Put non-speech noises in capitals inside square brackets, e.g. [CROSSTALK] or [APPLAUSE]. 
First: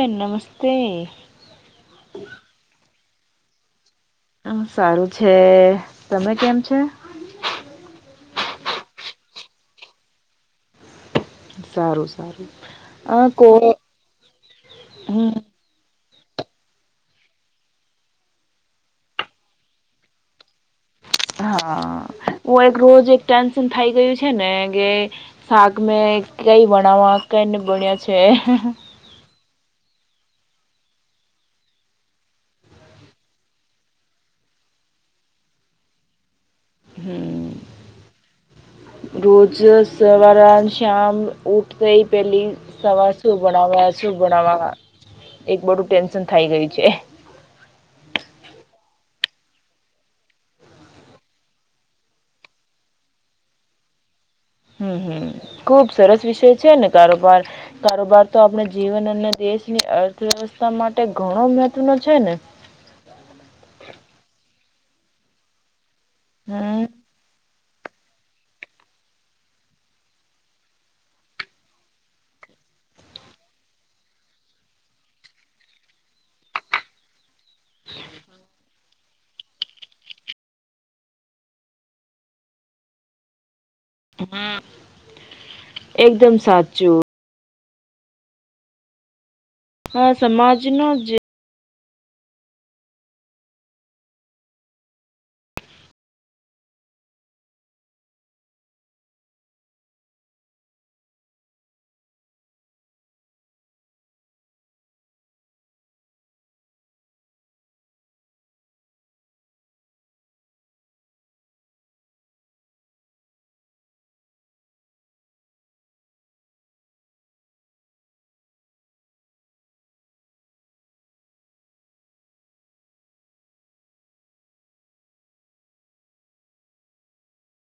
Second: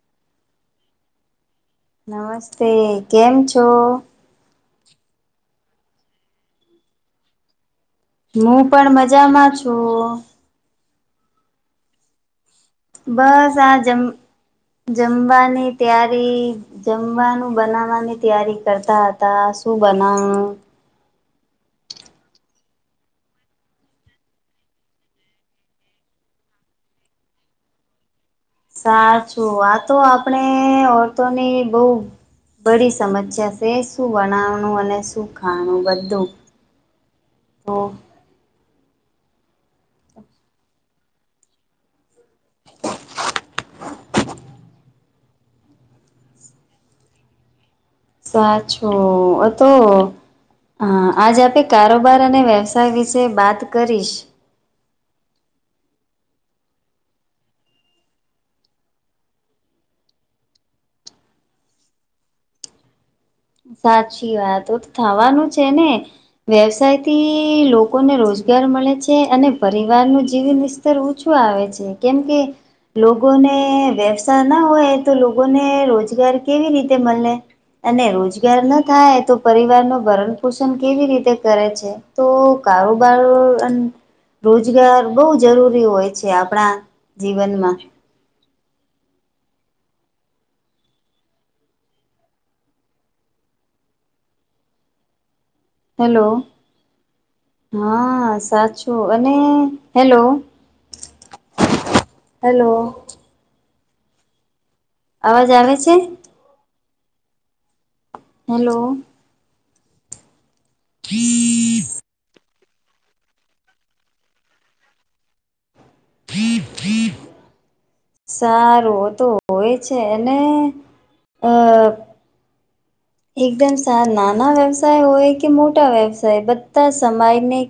એ નમસ્તે. નમસ્તે કેમ છો. સારું છે તમે કેમ છે. હું પણ મજામાં છું. સારું સારું. અ કો બસ આ જમ હમ જમવાની તયારી જમવાનું બનાવવાની તૈયારી કરતા હતા શું બનાવ હા હું એક રોજ એક ટેન્શન થઈ ગયું છે ને કે. શાક મેં કંઈ બણાવવા કંને બણ્યા છે. સાચું આતો આપણે ઓરતોની બહુ. બડી સમસ્યા છે શું બનાવાનું અને શું ખાવાનું બધું. હમ. તો રોજ સવાર શામ ઉઠે ઇ પહેલી સવાર શું બનાવવા શું બનાવવા એક બધું ટેન્શન થઈ ગઇ છે. સાચું અ તો હા આજ આપણે કારોબાર અને વ્યવસાય વિશે બાત કરીશ. હમ હમ ખુબ સરસ વિષય છે ને કારોબાર. કારોબાર તો આપણે જીવન અને દેશની અર્થવ્યવસ્થા માટે ઘણો મહત્વનો છે ને સાચી વાત થવાનું છે ને હમ વ્યવસાય થી. લોકોને રોજગાર મળે છે અને પરિવાર નું જીવન સ્તર ઓછું આવે છે કેમ કે લોકોને વ્યવસાાય ના હોય તો લોકોને રોજગાર કેવી રીતે મળે ત રોજ. થાય તો પરિવાર નું ભરણ પોષણ કેવી રીતે કરે છે તો કારોબાર અને રોજગાર બહુ જરૂરી હોય છે એકદમ આપણા સાચું જીવનમાં હા સમાજનો જે હલો. હા સાચું અને હેલો. હેલો. અવાજ આવે છે હલો હમ ફ્રી ફ્રી સારું તો હોય છે એનૅ અ [INAUDIBLE] એકદમ નાના વ્યવસાય હોય કે મોટા વ્યવસાય બધા સમાજ ને